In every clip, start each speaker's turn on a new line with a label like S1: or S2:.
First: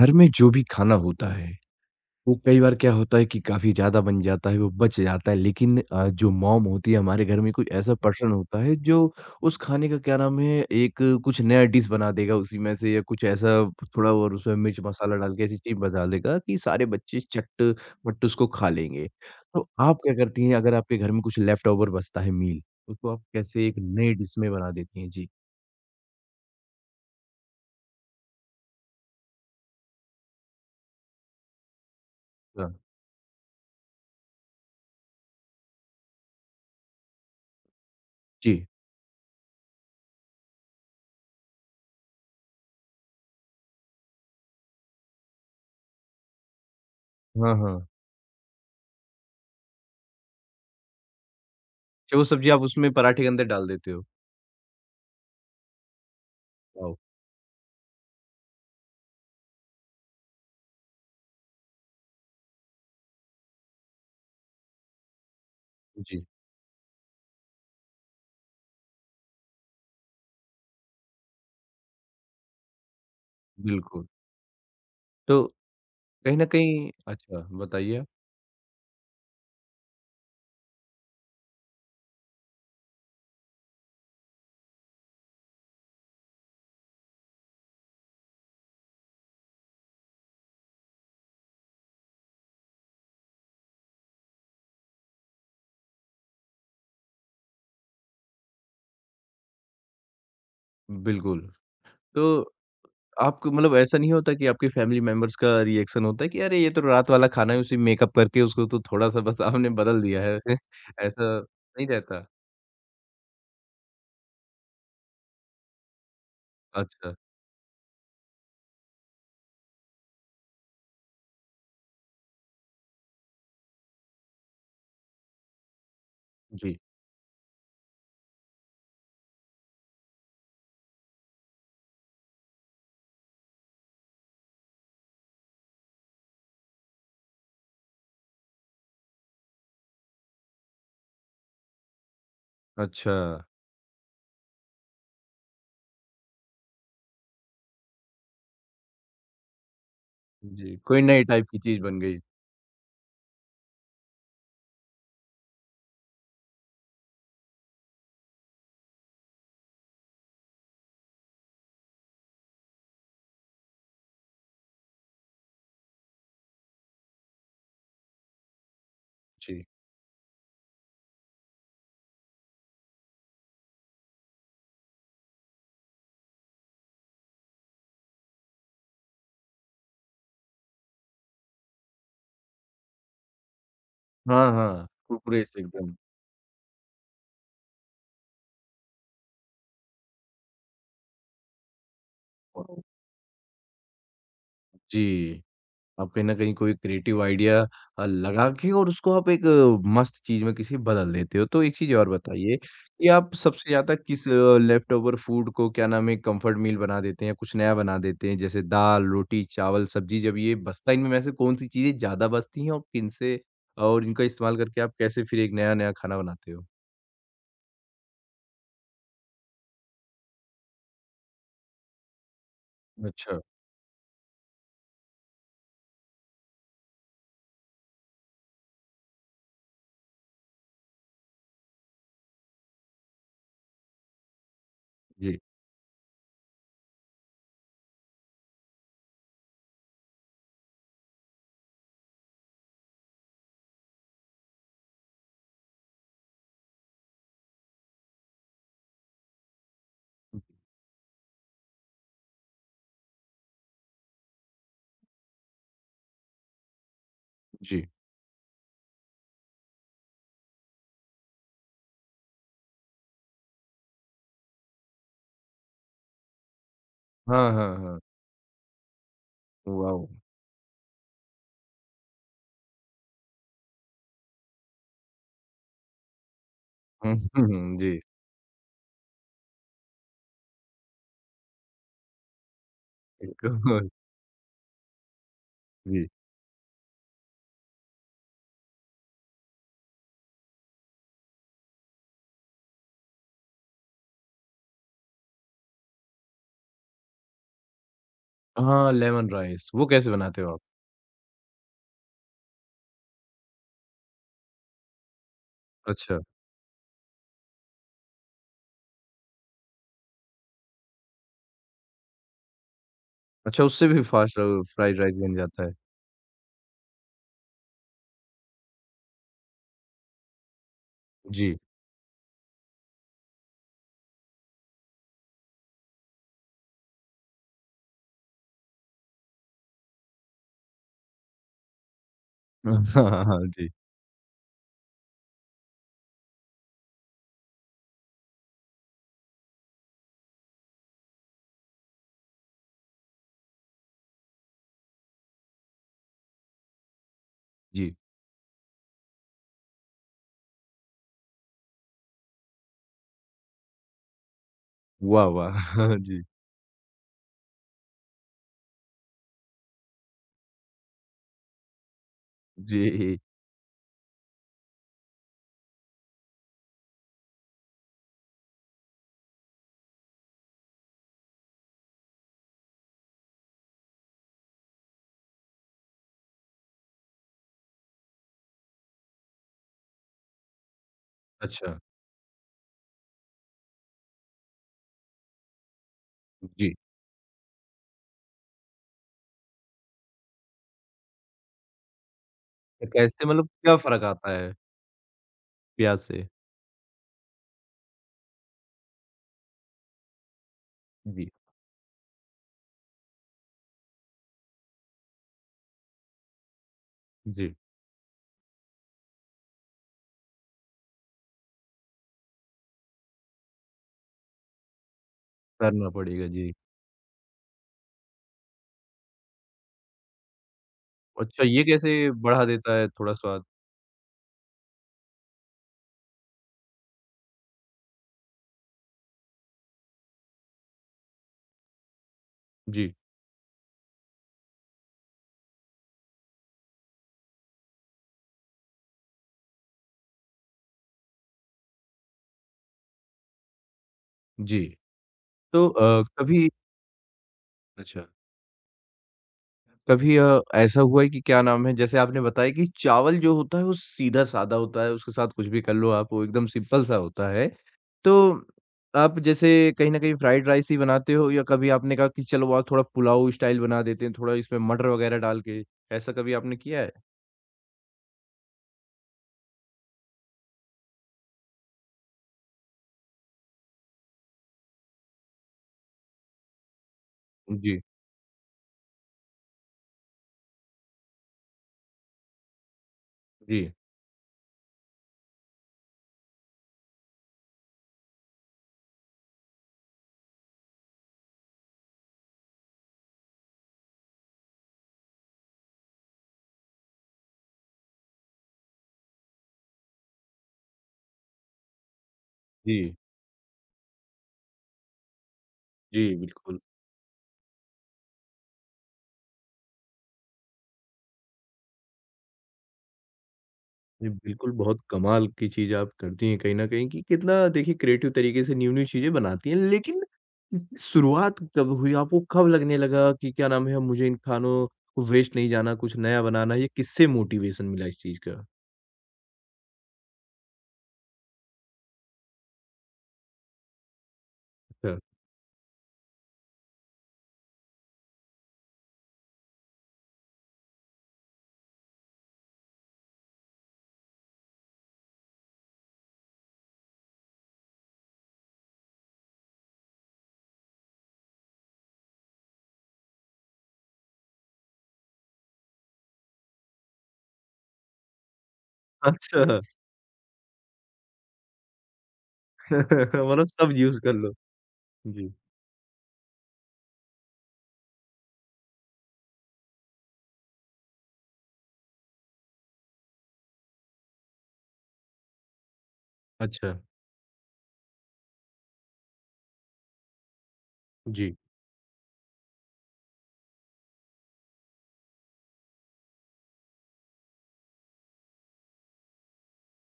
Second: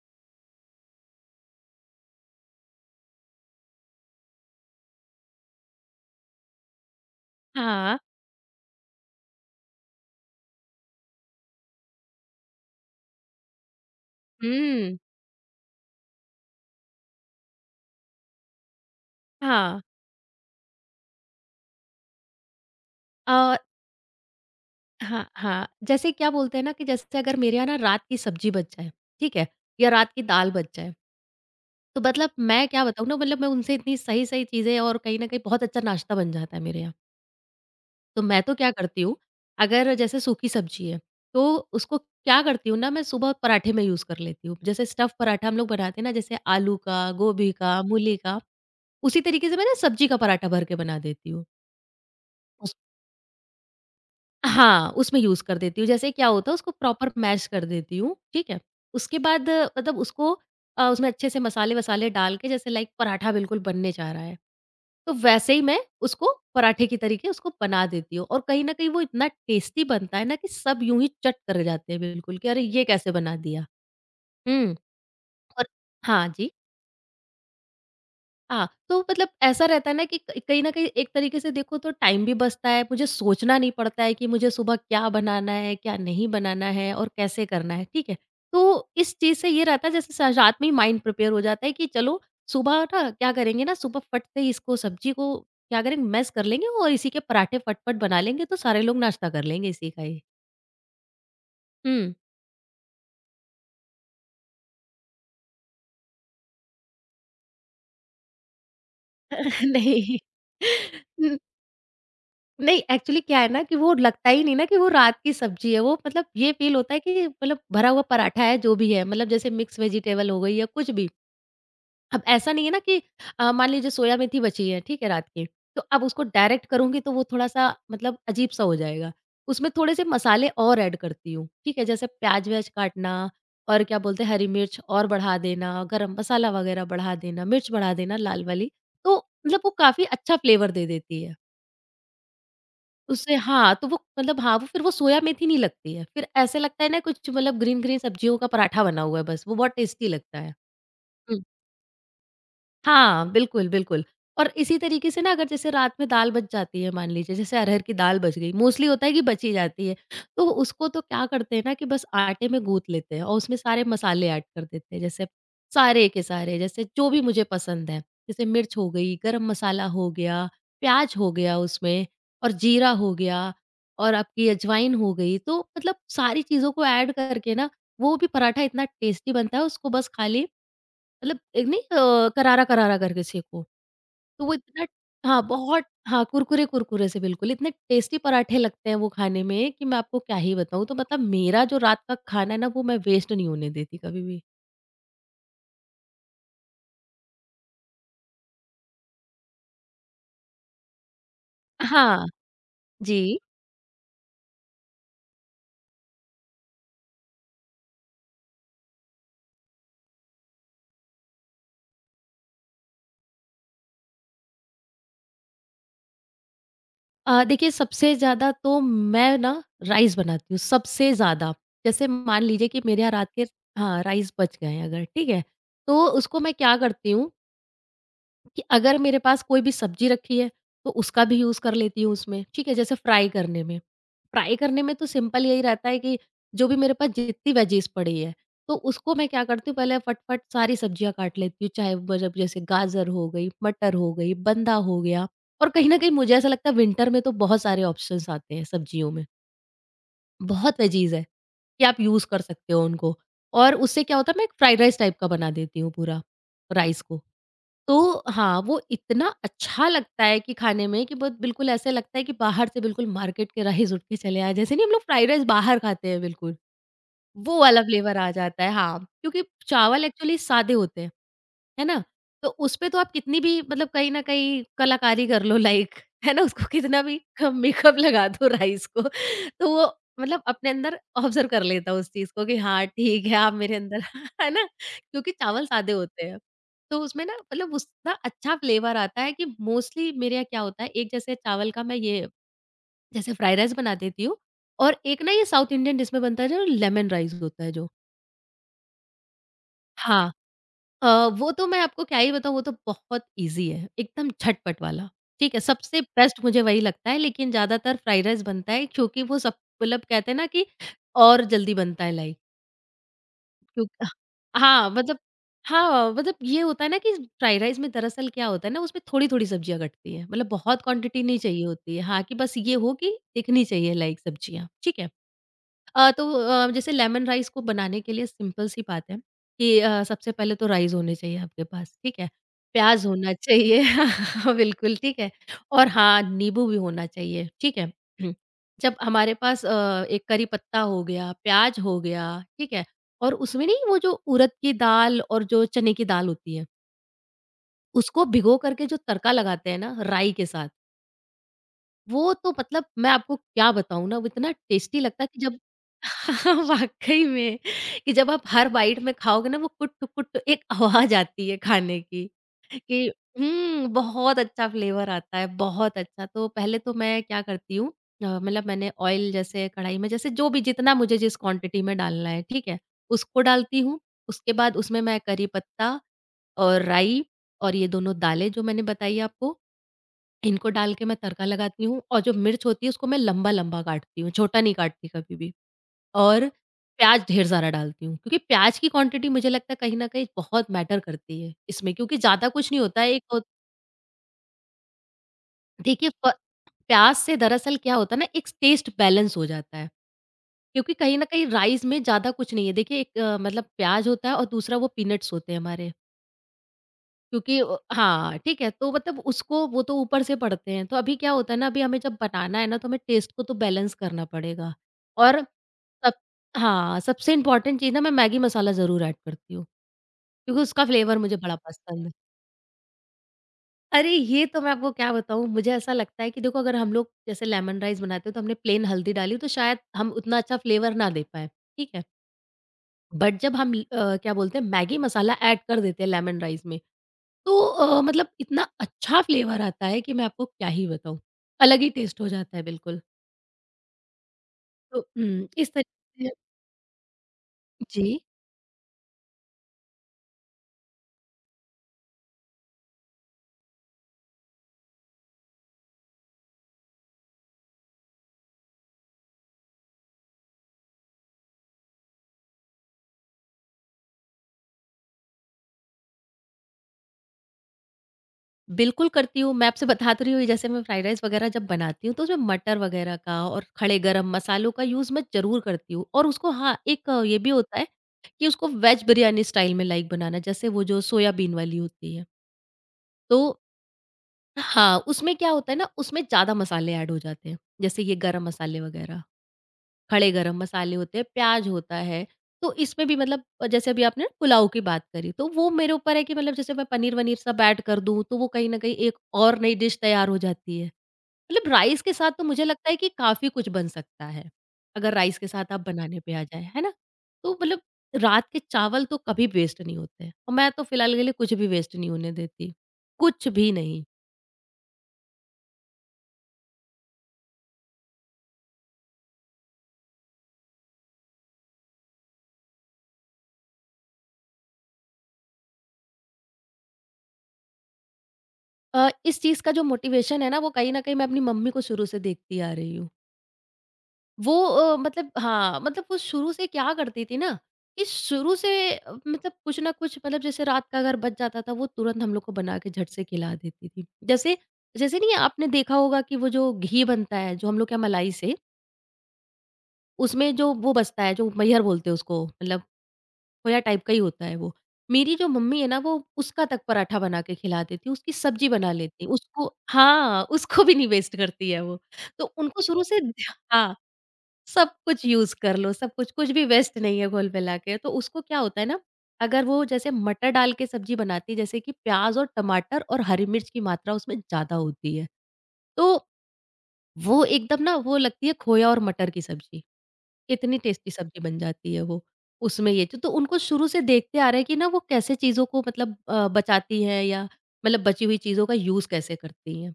S1: घर में जो भी खाना होता है, वो कई बार क्या होता है कि काफ़ी ज़्यादा बन जाता है, वो बच जाता है। लेकिन जो मॉम होती है हमारे घर में कोई ऐसा
S2: हाँ।
S1: पर्सन होता है जो उस खाने का क्या नाम है एक कुछ नया डिश बना देगा उसी में से या कुछ ऐसा थोड़ा और उसमें मिर्च
S2: हुँ।
S1: मसाला डाल के ऐसी चीज़ बना देगा कि सारे बच्चे चट-पट उसको खा लेंगे। तो
S2: हाँ।
S1: आप क्या करती हैं अगर आपके घर में कुछ लेफ्ट ओवर बचता है मील, उसको आप
S2: अ,
S1: कैसे एक नए डिश में बना देती हैं? जी,
S2: हाँ, हाँ। जैसे क्या बोलते हैं ना कि जैसे अगर मेरे यहाँ ना रात की सब्ज़ी बच जाए, ठीक है? या रात की दाल बच जाए, तो मतलब मैं
S1: हाँ।
S2: क्या बताऊँ ना मतलब मैं उनसे इतनी सही-सही चीज़ें और कहीं न कहीं बहुत अच्छा नाश्ता बन जाता है मेरे यहाँ। तो मैं तो
S1: जी।
S2: क्या करती हूँ, अगर जैसे सूखी सब्ज़ी है, तो उसको क्या करती हूँ ना मैं सुबह पराठे में यूज़ कर लेती हूँ। जैसे स्टफ़ पराठा हम लोग बनाते हैं ना जैसे आलू का, गोभी
S1: हाँ,
S2: का,
S1: हाँ।
S2: मूली का, उसी तरीके से मैं ना सब्ज़ी का पराठा भर के बना देती हूँ।
S1: अच्छा वो सब्ज़ी आप उसमें पराठे के अंदर डाल देते हो?
S2: हाँ, उसमें यूज़ कर देती हूँ। जैसे क्या होता है उसको
S1: वाओ!
S2: प्रॉपर मैश कर देती हूँ, ठीक है? उसके बाद मतलब उसको उसमें अच्छे से मसाले-वसाले डाल के जैसे लाइक पराठा बिल्कुल बनने जा रहा है, तो वैसे ही मैं
S1: जी,
S2: उसको पराठे की तरीके उसको बना देती हूँ और कहीं न कहीं वो इतना टेस्टी बनता है ना कि सब यूँ ही चट कर जाते हैं बिल्कुल कि अरे! ये कैसे बना दिया?
S1: बिल्कुल।
S2: हुँ,
S1: तो
S2: और हाँ
S1: कहीं न
S2: जी।
S1: कहीं अच्छा, बताइए आप?
S2: हाँ, तो मतलब ऐसा रहता है ना कि क कहीं न कहीं एक तरीके से देखो तो टाइम भी बचता है, मुझे सोचना नहीं पड़ता है कि मुझे सुबह क्या बनाना है, क्या नहीं बनाना है और कैसे करना है, ठीक है? तो इस चीज़ से ये रहता है जैसे स रात में ही माइंड प्रिपेयर हो जाता है कि चलो सुबह ना क्या करेंगे ना सुबह फट से ही इसको सब्जी को क्या करेंगे मैश कर लेंगे और इसी के पराठे फट-फट बना लेंगे तो सारे लोग नाश्ता कर लेंगे इसी का ही।
S1: बिल्कुल,
S2: हुँ।
S1: तो आपको मतलब ऐसा नहीं होता कि आपके फैमिली मेंबर्स का रिएक्शन होता है कि अरे! ये तो रात वाला खाना है, उसी में मेकअप करके उसको तो थोड़ा-सा बस आपने बदल
S2: नहीं।
S1: दिया है। ऐसा नहीं रहता?
S2: नहीं, एक्चुअली क्या है ना कि वो लगता ही नहीं ना कि वो रात की सब्ज़ी है, वो मतलब ये फ़ील होता है
S1: अच्छा,
S2: कि मतलब भरा हुआ पराठा है, जो भी है, मतलब जैसे मिक्स वेजिटेबल हो गई या कुछ भी। अब ऐसा नहीं है ना कि मान लीजिए सोया मेथी बची है, ठीक है, रात की, तो अब उसको डायरेक्ट
S1: जी।
S2: करूँगी तो वो थोड़ा-सा मतलब अजीब-सा हो जाएगा। उसमें थोड़े से मसाले और ऐड करती हूँ, ठीक है, जैसे प्याज़-व्याज़ काटना और क्या बोलते हैं, हरी मिर्च और बढ़ा देना, गरम मसाला वग़ैरह बढ़ा देना, मिर्च बढ़ा देना लाल वाली, तो मतलब वो काफ़ी अच्छा फ्लेवर दे देती है।
S1: अच्छा,
S2: उससे हाँ, तो वो मतलब हाँ, वो फिर वो सोया मेथी नहीं लगती है। फिर ऐसे लगता है ना कुछ मतलब ग्रीन-ग्रीन सब्जियों का पराठा बना हुआ है बस, वो बहुत टेस्टी लगता है।
S1: जी, कोई नए
S2: हुँ।
S1: टाइप की चीज़ बन गई।
S2: हाँ, बिल्कुल, बिल्कुल। और इसी तरीके से ना अगर जैसे रात में दाल बच जाती है मान लीजिए, जैसे अरहर की दाल बच गई, मोस्टली होता है कि बची जाती है। तो उसको तो क्या करते हैं ना कि बस आटे में गूँथ लेते हैं और उसमें सारे मसाले ऐड कर देते हैं, जैसे सारे के सारे, जैसे जो भी मुझे पसंद है। जैसे मिर्च हो गई, गरम
S1: जी।
S2: मसाला हो गया, प्याज़ हो गया उसमें और जीरा हो गया और आपकी अजवाइन हो गई। तो मतलब सारी चीज़ों को ऐड करके ना, वो भी पराठा इतना टेस्टी बनता है, उसको बस खाली मतलब एक नहीं करारा-करारा करके सेंको, तो
S1: हाँ,
S2: वो
S1: हाँ,
S2: इतना हाँ,
S1: कुरकुरे से
S2: बहुत
S1: एकदम।
S2: हाँ, कुरकुरे-कुरकुरे से बिल्कुल, इतने टेस्टी पराठे लगते हैं वो खाने में कि मैं आपको क्या ही बताऊँ। तो मतलब मेरा जो रात का खाना है ना,
S1: वाह।
S2: वो मैं वेस्ट नहीं होने देती कभी भी।
S1: जी। आप कहीं न कहीं कोई क्रिएटिव आइडिया लगा के और उसको आप एक मस्त चीज़ में किसी बदल देते हो। तो एक चीज़ और
S2: हाँ,
S1: बताइए कि आप
S2: जी।
S1: सबसे ज़्यादा किस लेफ्टओवर फूड को क्या नाम है कम्फर्ट मील बना देते हैं, या कुछ नया बना देते हैं? जैसे दाल, रोटी, चावल, सब्ज़ी जब ये बचता है इनमें में से कौन-सी चीज़ें ज़्यादा बचती हैं और किनसे और इनका इस्तेमाल करके आप कैसे फिर एक नया-नया खाना बनाते हो?
S2: देखिए सबसे ज़्यादा तो मैं ना राइस बनाती हूँ, सबसे ज़्यादा। जैसे मान लीजिए कि मेरे यहाँ रात
S1: अच्छा।
S2: के हाँ, राइस बच गए हैं अगर, ठीक है? तो उसको मैं क्या करती हूँ कि अगर मेरे पास कोई भी सब्जी रखी है, तो उसका भी यूज़ कर लेती हूँ उसमें, ठीक है? जैसे फ्राई करने में। फ्राई करने में तो
S1: जी,
S2: सिंपल यही रहता है कि जो भी मेरे पास जितनी वेजीज़ पड़ी है, तो उसको मैं क्या करती हूँ पहले फटाफट सारी सब्जियाँ काट लेती हूँ, चाहे वो जब जैसे गाजर हो गई, मटर हो गई, बंधा हो गया और कहीं न कहीं मुझे ऐसा लगता है विंटर में तो बहुत सारे ऑप्शंस आते हैं सब्जियों में। बहुत लज़ीज़ है, कि आप यूज़ कर सकते हो उनको और उससे क्या होता है मैं एक फ्राइड राइस टाइप का बना देती हूँ पूरा, राइस को।
S1: जी।
S2: तो हाँ, वो इतना अच्छा लगता है कि खाने में कि बहुत बिल्कुल ऐसे लगता है कि बाहर से बिल्कुल मार्केट के राइस उठ के चले आए, जैसे नहीं हम लोग फ्राइड राइस बाहर खाते हैं बिल्कुल।
S1: हाँ,
S2: वो
S1: हाँ,
S2: वाला
S1: हाँ।
S2: फ्लेवर आ जाता है, हाँ। क्योंकि चावल
S1: वाओ!
S2: एक्चुअली सादे होते हैं, है ना? तो उसपे तो आप कितनी भी मतलब कहीं न कहीं कलाकारी कर लो लाइक, है ना? उसको कितना
S1: हुँ,
S2: भी
S1: हुँ,
S2: कम
S1: हुँ।
S2: मेकअप
S1: जी।
S2: लगा दो राइस को, तो वो मतलब अपने अंदर ऑब्ज़र्व कर लेता है उस चीज़ को कि हाँ, ठीक है, आप मेरे
S1: बिल्कुल।
S2: अंदर है ना? क्योंकि चावल सादे
S1: जी।
S2: होते हैं। तो उसमें ना मतलब उसका अच्छा फ्लेवर आता है कि मोस्टली मेरे यहाँ क्या होता है, एक जैसे चावल का मैं ये जैसे फ्राइड राइस बना देती हूँ और एक ना ये साउथ इंडियन डिश में बनता है जो लेमन राइस होता है जो।
S1: हाँ, लेमन राइस। वो कैसे
S2: हाँ।
S1: बनाते हो आप?
S2: वो तो मैं आपको क्या ही बताऊँ वो तो बहुत ईज़ी है, एकदम झटपट वाला। ठीक है, सबसे
S1: अच्छा।
S2: बेस्ट मुझे वही लगता है लेकिन ज़्यादातर फ्राइड राइस बनता है क्योंकि वो सब मतलब कहते हैं ना कि और जल्दी बनता है लाइक
S1: अच्छा,
S2: क्यों
S1: उससे भी फास्ट
S2: हाँ,
S1: फ्राइड राइस
S2: मतलब
S1: बन जाता है।
S2: हाँ, मतलब ये होता है ना कि फ्राइड राइस में दरअसल क्या होता है ना उसमें थोड़ी-थोड़ी सब्जियाँ कटती हैं। मतलब बहुत क्वांटिटी नहीं
S1: जी।
S2: चाहिए होती है। हाँ, कि बस ये हो कि दिखनी चाहिए लाइक सब्जियाँ, ठीक है। तो जैसे लेमन राइस को बनाने के लिए सिंपल सी बात है कि सबसे पहले तो राइस होने चाहिए आपके पास, ठीक है? प्याज़
S1: हाँ, हाँ,
S2: होना
S1: हाँ। जी,
S2: चाहिए बिल्कुल, ठीक है? और हाँ, नींबू भी होना चाहिए, ठीक है? जब हमारे पास एक करी पत्ता हो गया, प्याज़ हो गया, ठीक है? और उसमें नहीं वो जो उड़द की दाल और जो चने की दाल होती है,
S1: जी।
S2: उसको भिगो कर के जो तड़का लगाते हैं ना राई के साथ, वो तो मतलब मैं आपको क्या बताऊँ ना, वो इतना टेस्टी लगता
S1: वाह,
S2: है कि जब
S1: वाह! जी,
S2: हाँ, वाक़ई में कि जब आप हर बाइट में खाओगे ना वो कुट-कुट एक आवाज़ आती है खाने की कि
S1: जी।
S2: हुँ, बहुत अच्छा फ्लेवर आता है, बहुत अच्छा। तो पहले तो मैं क्या करती हूँ मतलब मैंने ऑयल जैसे कढ़ाई में जैसे जो भी जितना मुझे जिस क्वांटिटी में डालना है, ठीक है? उसको डालती हूँ। उसके बाद उसमें मैं करी पत्ता और राई और ये दोनों दालें जो मैंने बताई आपको, इनको डाल के मैं तड़का
S1: अच्छा,
S2: लगाती हूँ और जो मिर्च होती है उसको मैं लंबा-लंबा काटती हूँ, छोटा नहीं काटती कभी भी। और
S1: जी।
S2: प्याज़ ढेर सारा डालती हूँ, क्योंकि प्याज़ की क्वांटिटी मुझे लगता है कहीं न कहीं बहुत मैटर करती है इसमें क्योंकि ज़्यादा कुछ नहीं
S1: तो
S2: होता है एक
S1: कैसे
S2: हो
S1: मतलब क्या फ़र्क आता है प्याज़
S2: देखिए
S1: से?
S2: प प्याज़ से दरअसल क्या होता है ना एक टेस्ट बैलेंस हो जाता है। क्योंकि कहीं न
S1: जी,
S2: कहीं राइस में ज़्यादा कुछ नहीं है। देखिए एक मतलब प्याज़ होता है और दूसरा वो पीनट्स होते हैं हमारे।
S1: जी।
S2: क्योंकि हाँ, ठीक है, तो मतलब उसको वो तो ऊपर से पढ़ते हैं, तो अभी क्या होता है ना, अभी हमें जब बनाना है ना, तो हमें टेस्ट को तो बैलेंस करना पड़ेगा और
S1: करना
S2: सब
S1: पड़ेगा, जी।
S2: हाँ, सबसे इम्पोर्टेंट चीज़ ना मैं मैगी मसाला ज़रूर ऐड करती हूँ, क्योंकि उसका फ्लेवर मुझे
S1: अच्छा,
S2: बड़ा
S1: ये कैसे
S2: पसंद है।
S1: बढ़ा देता है थोड़ा स्वाद?
S2: अरे! ये तो मैं आपको क्या बताऊँ, मुझे ऐसा लगता है कि देखो अगर हम लोग जैसे लेमन राइस बनाते हैं, तो हमने प्लेन हल्दी डाली, तो शायद हम उतना अच्छा फ्लेवर ना दे पाएँ, ठीक है?
S1: जी,
S2: बट जब क्या बोलते हैं मैगी मसाला ऐड कर देते हैं लेमन राइस में तो मतलब इतना अच्छा फ्लेवर आता है कि मैं आपको क्या ही बताऊँ, अलग ही टेस्ट हो जाता है बिल्कुल।
S1: जी।
S2: तो
S1: तो
S2: इस तरीके से।
S1: कभी
S2: जी।
S1: अच्छा। कभी ऐसा हुआ है कि क्या नाम है, जैसे आपने बताया कि चावल जो होता है, वो सीधा-सादा होता है, उसके साथ कुछ भी कर लो आप, वो एकदम सिंपल-सा होता है। तो आप जैसे कहीं न कहीं फ्राइड राइस ही बनाते हो या कभी आपने कहा कि चलो आज थोड़ा पुलाव स्टाइल बना देते हैं, थोड़ा इसमें मटर वगैरह डाल के, ऐसा कभी आपने किया है?
S2: बिल्कुल करती हूँ, मैं आपसे बता तो रही हूँ जैसे मैं फ्राइड राइस वगैरह जब बनाती हूँ तो उसमें मटर वगैरह का और खड़े गरम मसालों का यूज़ मैं ज़रूर करती हूँ और उसको हाँ, एक ये भी होता
S1: जी।
S2: है कि उसको वेज बिरयानी स्टाइल में लाइक बनाना जैसे वो जो सोयाबीन वाली होती है। तो
S1: जी।
S2: हाँ, उसमें क्या होता है ना उसमें ज़्यादा मसाले ऐड हो जाते हैं, जैसे ये गरम मसाले वगैरह। खड़े गरम मसाले होते हैं, प्याज होता है। तो इसमें भी मतलब जैसे अभी आपने पुलाव की बात करी, तो वो मेरे ऊपर है कि मतलब जैसे मैं पनीर-वनीर सब ऐड कर दूँ, तो वो कहीं न कहीं एक और नई डिश तैयार हो जाती है। मतलब राइस के साथ तो मुझे लगता
S1: जी।
S2: है कि काफ़ी कुछ बन सकता है, अगर राइस के साथ आप
S1: जी,
S2: बनाने पे आ
S1: बिल्कुल।
S2: जाएँ, है ना? तो मतलब रात के चावल तो कभी वेस्ट नहीं होते हैं और मैं तो फ़िलहाल के लिए कुछ भी वेस्ट नहीं होने देती, कुछ भी नहीं।
S1: जी, बिल्कुल, बहुत कमाल की चीज़ आप करती हैं कहीं न कहीं कि कितना देखिए क्रिएटिव तरीके से न्यू-न्यू चीज़ें बनाती हैं। लेकिन इसकी शुरुआत कब हुई? आपको कब लगने लगा कि क्या नाम है अब मुझे इन खानों को वेस्ट नहीं जाना, कुछ नया बनाना है? ये किससे मोटिवेशन मिला इस चीज़ का?
S2: इस चीज़ का जो मोटिवेशन है ना, वो कहीं न कहीं मैं अपनी मम्मी को शुरू से देखती आ रही हूँ। वो
S1: अच्छा,
S2: हाँ, मतलब वो शुरू से क्या करती थी ना, कि शुरू से मतलब कुछ ना कुछ मतलब जैसे रात का अगर बच जाता था, वो तुरंत हम लोग को बना के झट से खिला देती थी। जैसे जैसे नहीं आपने देखा होगा कि वो जो घी बनता है, जो हम लोग क्या मलाई से, उसमें जो वो बचता है, जो मैहर बोलते हैं उसको, मतलब खोया टाइप का ही होता है वो। मेरी जो मम्मी है ना, वो उसका तक पराठा बना के खिला देती, उसकी सब्जी बना लेती,
S1: अच्छा
S2: उसको हाँ, उसको भी नहीं वेस्ट करती है वो। तो उनको शुरू से
S1: मतलब
S2: ध्या
S1: सब
S2: हाँ,
S1: यूज़ कर लो।
S2: सब कुछ
S1: जी,
S2: यूज़ कर लो, सब कुछ, कुछ भी वेस्ट नहीं है घुल-मिला के। तो उसको क्या होता है ना, अगर वो जैसे मटर डाल के सब्ज़ी बनाती है, जैसे कि प्याज़ और टमाटर और हरी मिर्च की मात्रा उसमें ज़्यादा होती है, तो
S1: अच्छा।
S2: वो एकदम ना वो लगती है खोया और मटर की सब्ज़ी। इतनी टेस्टी
S1: जी,
S2: सब्ज़ी बन जाती है वो, तो उनको शुरू से देखते आ रहे हैं कि ना वो कैसे चीज़ों को मतलब बचाती हैं या मतलब बची हुई चीज़ों का यूज़ कैसे करती हैं।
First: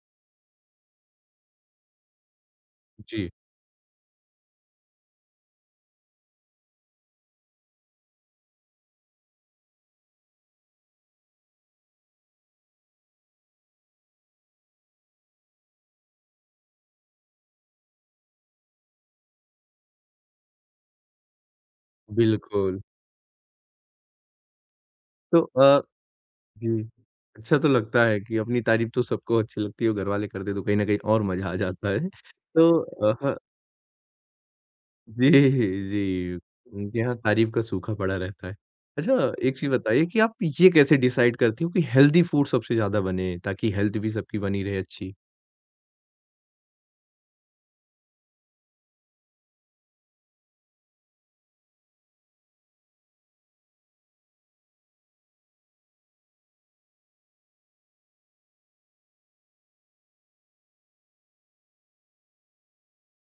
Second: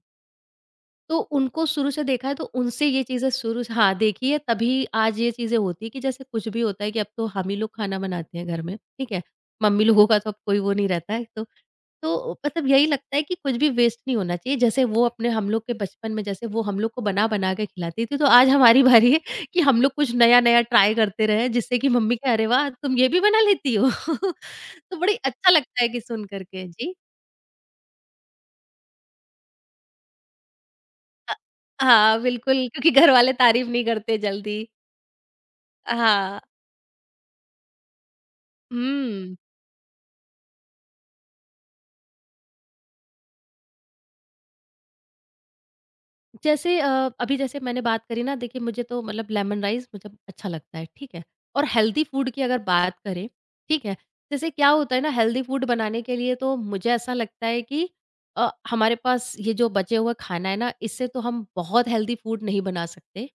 S2: तो उनको शुरू से देखा है तो उनसे ये
S1: जी,
S2: चीज़ें शुरू से हाँ, देखिए तभी आज ये चीज़ें होती है कि जैसे कुछ भी होता है कि अब तो हम ही लोग खाना बनाते हैं घर में, ठीक है? मम्मी लोगों का तो अब कोई वो नहीं रहता है तो मतलब यही लगता है कि कुछ भी वेस्ट नहीं होना चाहिए। जैसे वो अपने हम लोग के बचपन में जैसे वो हम लोग को बना-बना के खिलाती थी, तो आज हमारी बारी है कि हम लोग कुछ नया-नया ट्राई करते रहें जिससे कि मम्मी कहे, "अरे वाह!
S1: बिल्कुल।
S2: तुम ये भी बना लेती हो?" तो बड़ी
S1: तो
S2: अच्छा लगता है कि सुन कर के।
S1: जी,
S2: जी।
S1: अच्छा तो लगता है कि अपनी तारीफ़ तो सबको अच्छी लगती है और घरवाले कर दें तो कहीं न कहीं और
S2: अ,
S1: मज़ा आ जाता है।
S2: हाँ, बिल्कुल
S1: तो
S2: क्योंकि घर वाले
S1: अ
S2: तारीफ़ नहीं करते जल्दी।
S1: जी, जी।
S2: हाँ।
S1: उनके यहाँ तारीफ़ का सूखा पड़ा रहता है। अच्छा
S2: हुँ।
S1: एक चीज़ बताइए कि आप ये कैसे डिसाइड करती हो कि हेल्दी फूड सबसे ज़्यादा बने ताकि हेल्थ भी सबकी बनी रहे अच्छी?
S2: जैसे अभी जैसे मैंने बात करी ना देखिए मुझे तो मतलब लेमन राइस मतलब अच्छा लगता है, ठीक है? और हेल्दी फूड की अगर बात करें, ठीक है? जैसे क्या होता है ना हेल्दी फूड बनाने के लिए तो मुझे ऐसा लगता है कि हमारे पास ये जो बचे हुए खाना है ना इससे तो हम बहुत हेल्दी फूड नहीं बना सकते।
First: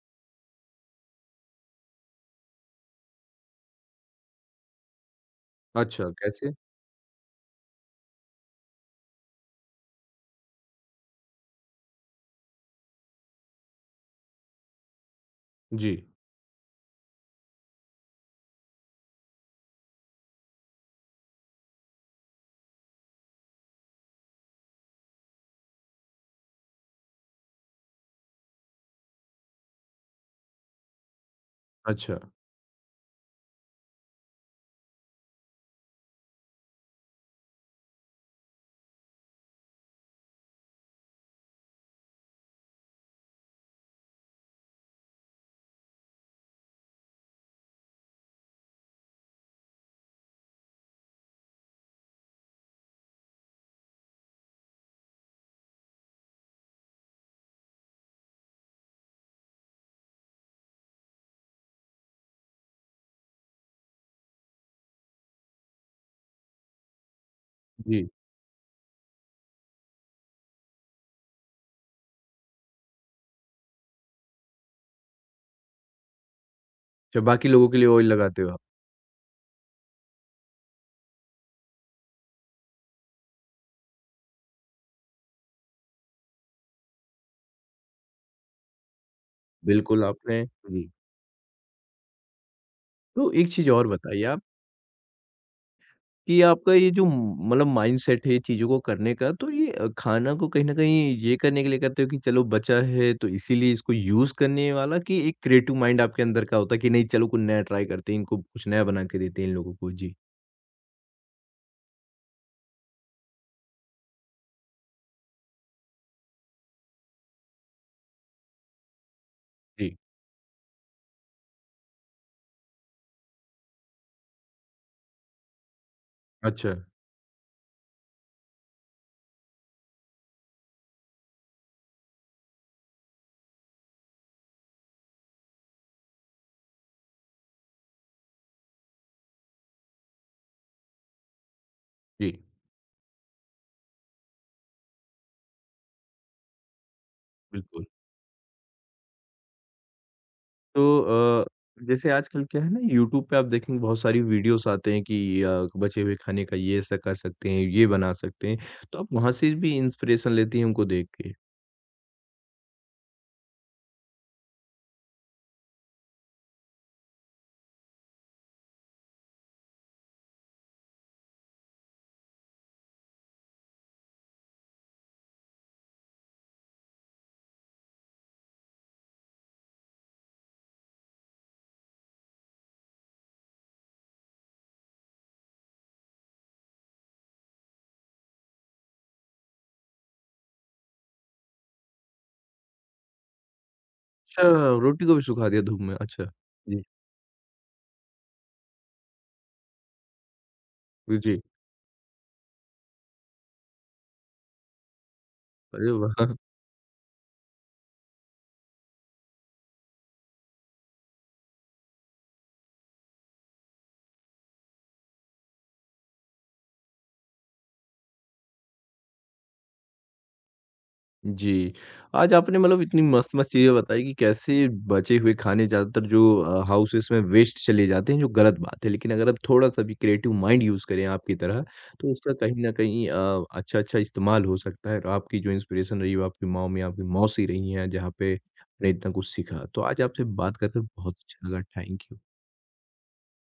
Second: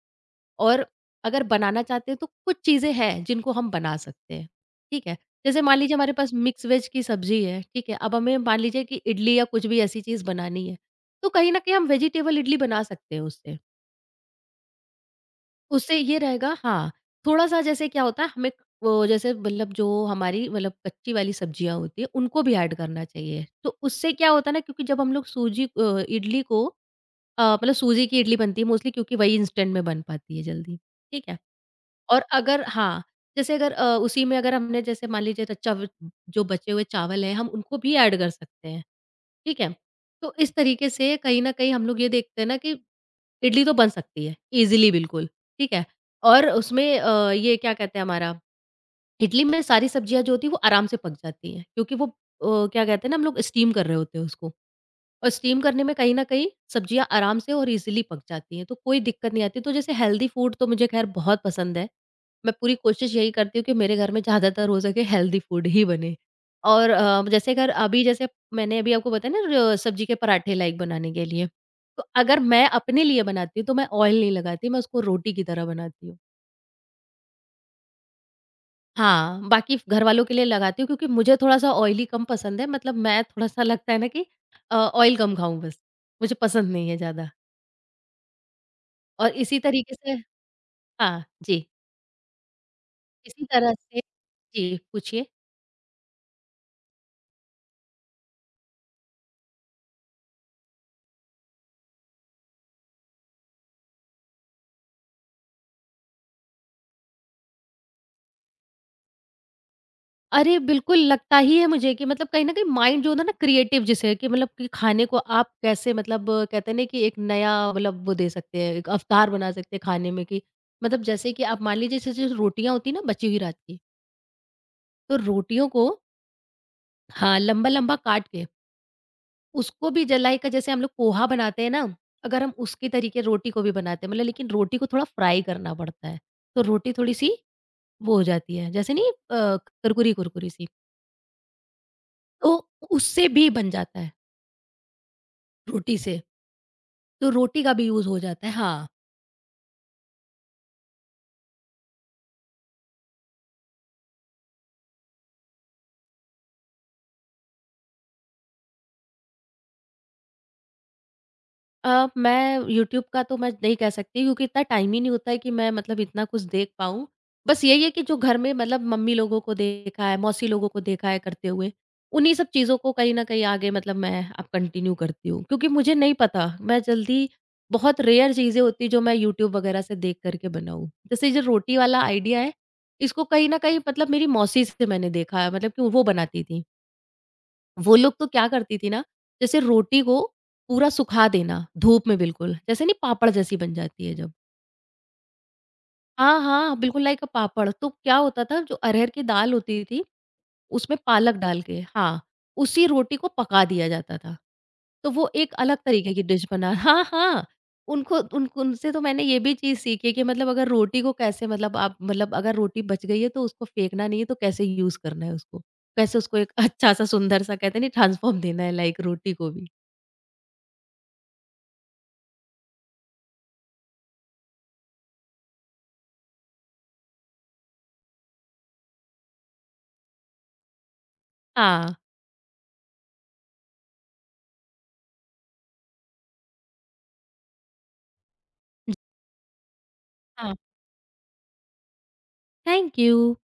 S2: और अगर बनाना चाहते हैं तो कुछ चीज़ें हैं जिनको हम बना सकते हैं, ठीक है? जैसे मान लीजिए
S1: अच्छा,
S2: हमारे पास
S1: कैसे?
S2: मिक्स वेज की सब्ज़ी है, ठीक है? अब हमें मान लीजिए कि इडली या कुछ भी ऐसी चीज़ बनानी है, तो कहीं न कहीं हम वेजिटेबल इडली बना सकते हैं उससे।
S1: जी,
S2: उससे ये रहेगा हाँ, थोड़ा-सा जैसे क्या होता है हमें वो जैसे मतलब जो हमारी मतलब कच्ची वाली सब्ज़ियाँ होती हैं उनको भी ऐड करना चाहिए। तो उससे क्या होता है ना क्योंकि जब हम लोग इडली को मतलब सूजी की इडली बनती है मोस्टली क्योंकि वही इंस्टेंट में बन पाती है जल्दी, ठीक है?
S1: अच्छा,
S2: और अगर हाँ, जैसे अगर उसी में अगर हमने जैसे मान लीजिए तो चव जो बचे हुए चावल हैं, हम उनको भी ऐड कर सकते हैं, ठीक है? तो इस तरीके से कहीं न कहीं हम लोग ये देखते हैं ना कि इडली तो बन सकती है, ईज़िली बिल्कुल, ठीक है? और उसमें ये क्या कहते हैं हमारा इडली में सारी सब्जियाँ जो होती हैं, वो आराम से पक जाती हैं, क्योंकि वो क्या कहते हैं ना, हम लोग स्टीम कर रहे होते हैं उसको। और स्टीम करने में कहीं न कहीं सब्जियाँ आराम से और ईज़िली पक जाती हैं, तो कोई दिक्कत नहीं आती। तो जैसे हेल्दी फूड तो मुझे ख़ैर बहुत पसंद है। मैं पूरी कोशिश यही करती हूँ कि मेरे घर में ज़्यादातर हो सके हेल्दी फूड ही बने। और जैसे अगर अभी
S1: जी।
S2: जैसे मैंने अभी आपको बताया ना र सब्जी के पराठे लाइक बनाने के लिए, तो अगर मैं अपने लिए बनाती हूँ तो मैं ऑयल नहीं लगाती, मैं उसको रोटी की तरह बनाती हूँ।
S1: अच्छा बाकी लोगों के लिए ऑयल लगाते हो आप।
S2: हाँ, बाकी घरवालों के लिए लगाती हूँ क्योंकि मुझे थोड़ा-सा ऑयली कम पसंद है। मतलब मैं थोड़ा-सा लगता है ना कि ऑयल कम खाऊँ बस, मुझे पसंद नहीं है ज़्यादा। और इसी तरीके
S1: बिल्कुल
S2: से
S1: आपने जी।
S2: हाँ, जी।
S1: तो
S2: इसी
S1: एक चीज़
S2: तरह
S1: और
S2: से
S1: बताइए आप
S2: जी, पूछिए।
S1: कि आपका ये जो मतलब माइंडसेट है चीज़ों को करने का, तो ये खाना को कहीं न कहीं ये करने के लिए करते हो कि चलो बचा है तो इसीलिए इसको यूज़ करने वाला कि एक क्रिएटिव माइंड आपके अंदर का होता है कि नहीं चलो कुछ नया ट्राई करते हैं, इनको कुछ नया बना के देते हैं इन लोगों को? जी।
S2: अरे! बिल्कुल लगता ही है मुझे कि मतलब कहीं न कहीं माइंड जो होता है ना क्रिएटिव जिसे कि मतलब कि खाने को आप कैसे मतलब कहते हैं ना कि एक नया मतलब वो दे सकते हैं, एक अवतार बना सकते हैं
S1: जी।
S2: खाने में कि मतलब जैसे कि आप मान लीजिए जैसे जो रोटियाँ होती हैं ना बची हुई रात की, तो रोटियों को
S1: अच्छा।
S2: हाँ, लंबा-लंबा काट के उसको भी जलाई का जैसे हम लोग पोहा बनाते हैं ना, अगर हम उसके तरीके रोटी को भी बनाते हैं मतलब लेकिन रोटी को थोड़ा फ्राई करना पड़ता है, तो रोटी थोड़ी-सी वो हो जाती है जैसे नहीं कुरकुरी-कुरकुरी सी,
S1: जी,
S2: तो उससे भी बन जाता है रोटी से, तो रोटी का
S1: बिल्कुल।
S2: भी यूज़ हो जाता है। हाँ,
S1: तो जैसे आजकल क्या है ना यूट्यूब पे आप देखेंगे बहुत सारी वीडियोज़ आते हैं कि बचे हुए खाने का ये ऐसा कर सकते हैं, ये बना सकते हैं। तो आप वहाँ से भी इंस्पिरेशन लेती हैं उनको देख के?
S2: मैं यूट्यूब का तो मैं नहीं कह सकती क्योंकि इतना टाइम ही नहीं होता है कि मैं मतलब इतना कुछ देख पाऊँ। बस यही है कि जो घर में मतलब मम्मी लोगों को देखा है, मौसी लोगों को देखा है करते हुए, उन्हीं सब चीज़ों को कहीं न कहीं आगे मतलब मैं अब कंटिन्यू करती हूँ। क्योंकि मुझे नहीं पता, मैं जल्दी बहुत रेयर चीज़ें होती हैं जो मैं यूट्यूब वगैरह से देख कर के बनाऊँ। जैसे ये जो रोटी वाला आइडिया है, इसको कहीं न कहीं मतलब मेरी मौसी से मैंने देखा है मतलब कि वो बनाती थीं। वो लोग तो क्या करती थी ना, जैसे रोटी को पूरा सुखा देना, धूप में बिल्कुल, जैसे नहीं पापड़ जैसी बन जाती है जब।
S1: अच्छा, रोटी को भी सुखा दिया धूप में, अच्छा।
S2: हाँ, हाँ,
S1: जी।
S2: बिल्कुल पापड़, तो क्या होता था जो अरहर की दाल होती थी, उसमें पालक
S1: जी।
S2: डाल के हाँ, उसी रोटी को पका दिया जाता था। तो वो एक अलग
S1: अरे
S2: तरीके की
S1: वाह!
S2: डिश बना हाँ, हाँ, उनको उन उनसे तो मैंने ये भी चीज़ सीखी है कि मतलब अगर रोटी को कैसे मतलब आप मतलब अगर रोटी बच गई है तो उसको फेंकना नहीं है, तो कैसे यूज़ करना है उसको। कैसे उसको एक अच्छा-सा सुंदर-सा कहते हैं नहीं ट्रांसफॉर्म देना है लाइक रोटी को भी।
S1: जी। आज आपने मतलब इतनी मस्त-मस्त चीज़ें बताई कि कैसे बचे हुए खाने ज़्यादातर जो हाउसेस में वेस्ट चले जाते हैं, जो गलत बात है। लेकिन अगर आप थोड़ा-सा भी क्रिएटिव माइंड यूज़ करें आपकी तरह,
S2: Ah,
S1: तो उसका कहीं न कहीं अच्छा-अच्छा इस्तेमाल हो सकता है और आपकी जो इंस्पिरेशन रही वो आपकी माँमी, आपकी मौसी रही हैं, जहाँ पे आपने
S2: j-
S1: इतना कुछ सीखा। तो आज आपसे
S2: ah,
S1: बात कर कर बहुत अच्छा लगा। Thank you.
S2: thank you.